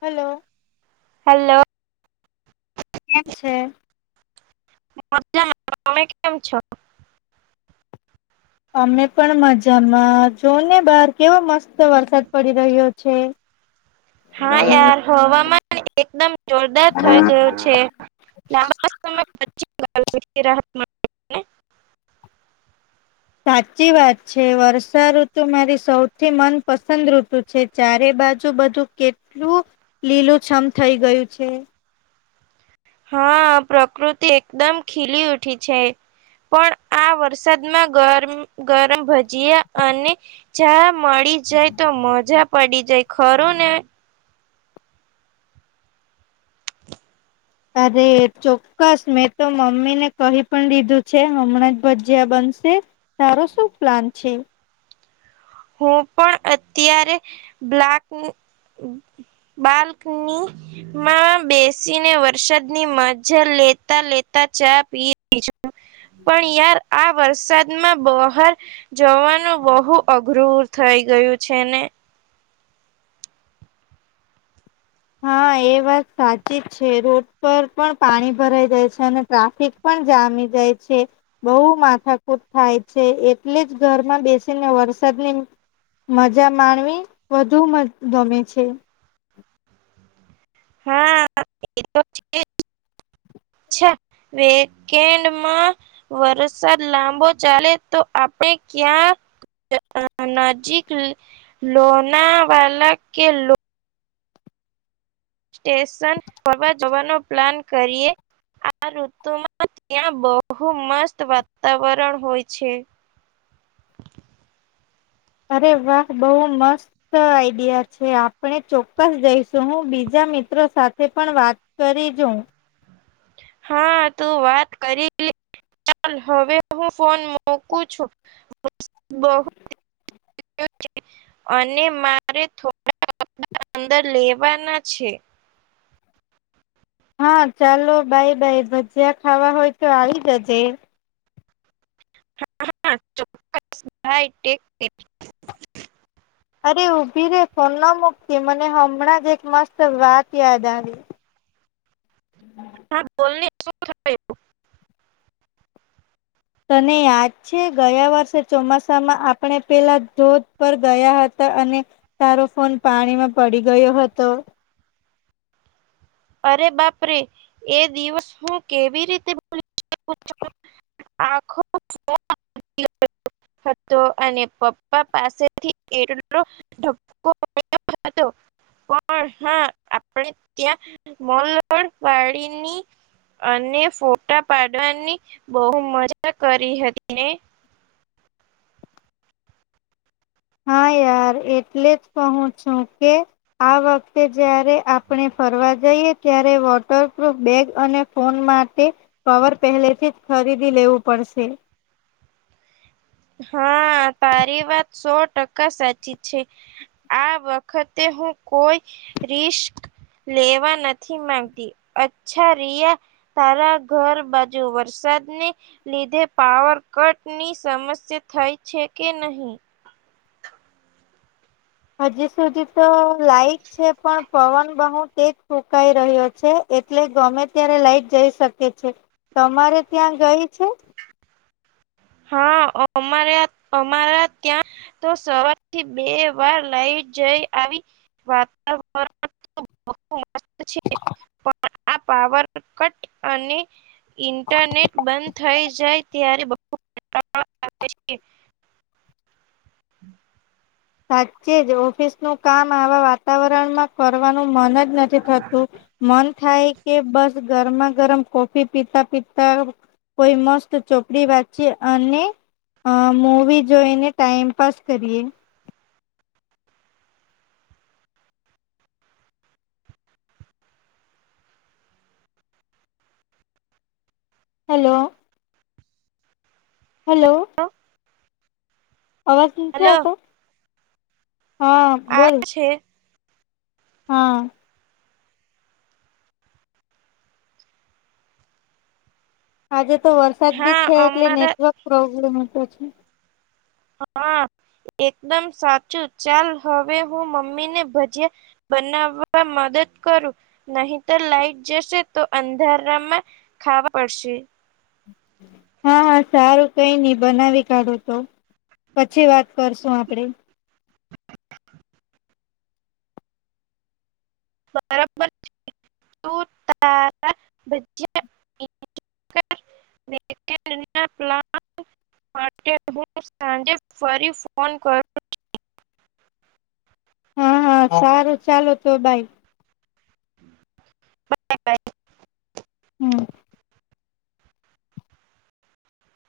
Hello hello કેમ છે મજ્જામાં તમે કેમ છો અમે પણ મજામાં જો ને બહાર કેવો મસ્ત વરસાદ પડી રહ્યો છે [unintelligible] હા યાર હવામાં એકદમ જોરદાર થઈ ગયો છે લાંબા સમય પછી. રાહતને મળે ને સાચી વાત છે વર્ષા ઋતુ મારી સૌથી મનપસંદ ઋતુ છે ચારે બાજુ બધું કેટલું લીલુંછમ થઈ ગયું છે. હા પ્રકૃતિ એકદમ ખીલી ઉઠી છે. પણ આ વરસાદમાં ગરમ ગરમ ભજીયા અને ચા મળી જાય તો મજા પડી જાય ખરું ને અરે ચોક્કસ મેં તો મમ્મીને કહી પણ દીધું છે હમણાં જ ભજીયા બ સે તારો શું પ્લાન છે. હું પણ અત્યારે બ્લાક બાલ્કની માં બેસીને વરસાદની મજા લેતા લેતા. ચા પી રહી છું. પણ યાર આ વરસાદમાં બહાર જવાનું બહુ ધૂર થઈ ગયું છે ને હા એ વાત સાચી જ છે રોડ પર પણ પાણી ભરાઈ જાય છે અને ટ્રાફિક પણ પણ જામી જાય છે બહુ માથાકૂટ થાય છે એટલે જ ઘરમાં બેસીને વર વરસાદની મજા માણવી વધુ મ ગમે છે. હા એ તો છે જ. [inaudible] વેકેન્ડમાં વરસાદ લાંબો ચાલે તો આપણે ક્યાક નજીક લોનાવાલા કે લો સ્ટેશન ફરવા જવાનો પ્લાન કરીએ. આ ઋતુમાં ત્યાં બહુ મસ્ત વાતાવરણ હોય છે. [inaudible] અરે વાહ બહુ મસ્ત આઈડિયા છે, આપણે ચોક્કસ જઈશું હું બીજા મિત્રો સાથે પણ વાત કરી જોઉ. હા તું વાત કરી લે. ચાલ હવે હું ફોન મોકું છું બહુ ટા થયો છે અને મારે થોડા અંદર લેવાના છે. [inaudible] હા ચાલો બાય બાય ભજીયા ખાવા હોય તો આવી જજે. હા હ ચોક્કસ બાયટેક [unintelligible] અરે ઊભી રે ફોન ન મુકતી મને હમણાં જ એક મસ્ત વાત યાદ આવી. [inaudible] હ બોલને શું થયુ. તને યાદ છે ગયા વર્ષે ચોમાસામાં આપણે પેલા ધોધ પર ગયા હ તા અને તારો ફોન પાણીમાં પડી ગયો હતો. અરે બાપરે એ દિવસ હું કેવી રીતે ભૂલી જવું. આખો [inaudible] હતો અને પપ્પા પાસેથી એટલો ધક્કો ખાધો. કોણ હા આપણે ત્યા મલર પાણીની અને ફોટા પાડવાની બહું મજા કરી હતી ને. [inaudible] હા યાર એટલે જ કહું છું કે આ વખતે જ્યારે આપણે ફરવા જઈએ ત્યારે વોટરપ્રૂફ બેગ અને ફોન માટે કવર પહેલે થી જ ખરીદી લેવું પડશે. હા, તારી વાત સો ટકા સાચી છે આ વખતે હું કોઈ રિસ્ક લેવા નથી માંગતી અચ્છા રિયા તારા ઘર બાજુ વરસા સાદને લીધે પાવર કટની સમસ્યા થઈ છે કે નહીં? હજી સુધી તો લાઈટ છે પણ પવન બહુ તેજ ફૂકાઈ રહ્યો છે. એટલે ગમે ત્યારે લાઈટ જઈ શકે છે તમારે ત્યાં ગઈ છે. હા, અમારે અમારા ત્યાં તો સવાર થી બે વાર લાઈ જઈ આવી વાતાવરણ [unintelligible] પણ આ પાવર કટ અને ઇન્ટરનેટ બંધ થઈ જાય ત્યારે [inaudible] સાચે જ ઓફિસનું કામ આવા વાતાવરણમાં કરવા, મન જ નથી થતું મન થાય કે બસ ગરમાં ગરમ કોફી પીતા પીતા કોઈ મસ્ત ચોપડી વાંચી અને, અ મૂવી જોઈને ટાઈમ પાાસ કરીએ. Hello hello. અવાજ નથી હેલો આવતો? હા આવે બોલ. છે હા. આજે તો વરસાદ બી હા છે. એટલે અમારા નેટવર્ક પ્રોબ્લેમ હતો છે. હા. એકદમ સાચું ચાલ હવે હું મમ્મી ને ભજીયા બનાવવામા મદદ કરો નહીતર લાઈટ જશે. તો અંધારામાં ખાવા પડશે. હા હા સારું કઈ નહ બનાવી કાઢો તો. પછી વાત કરશું આપડે. બરાબર. [unintelligible] [unintelligible] [inaudible] માટે હું સાંજે ફરી ફોન કરું. હા હા સારું ચાલો તો બાય. Bye bye. હમ્મ.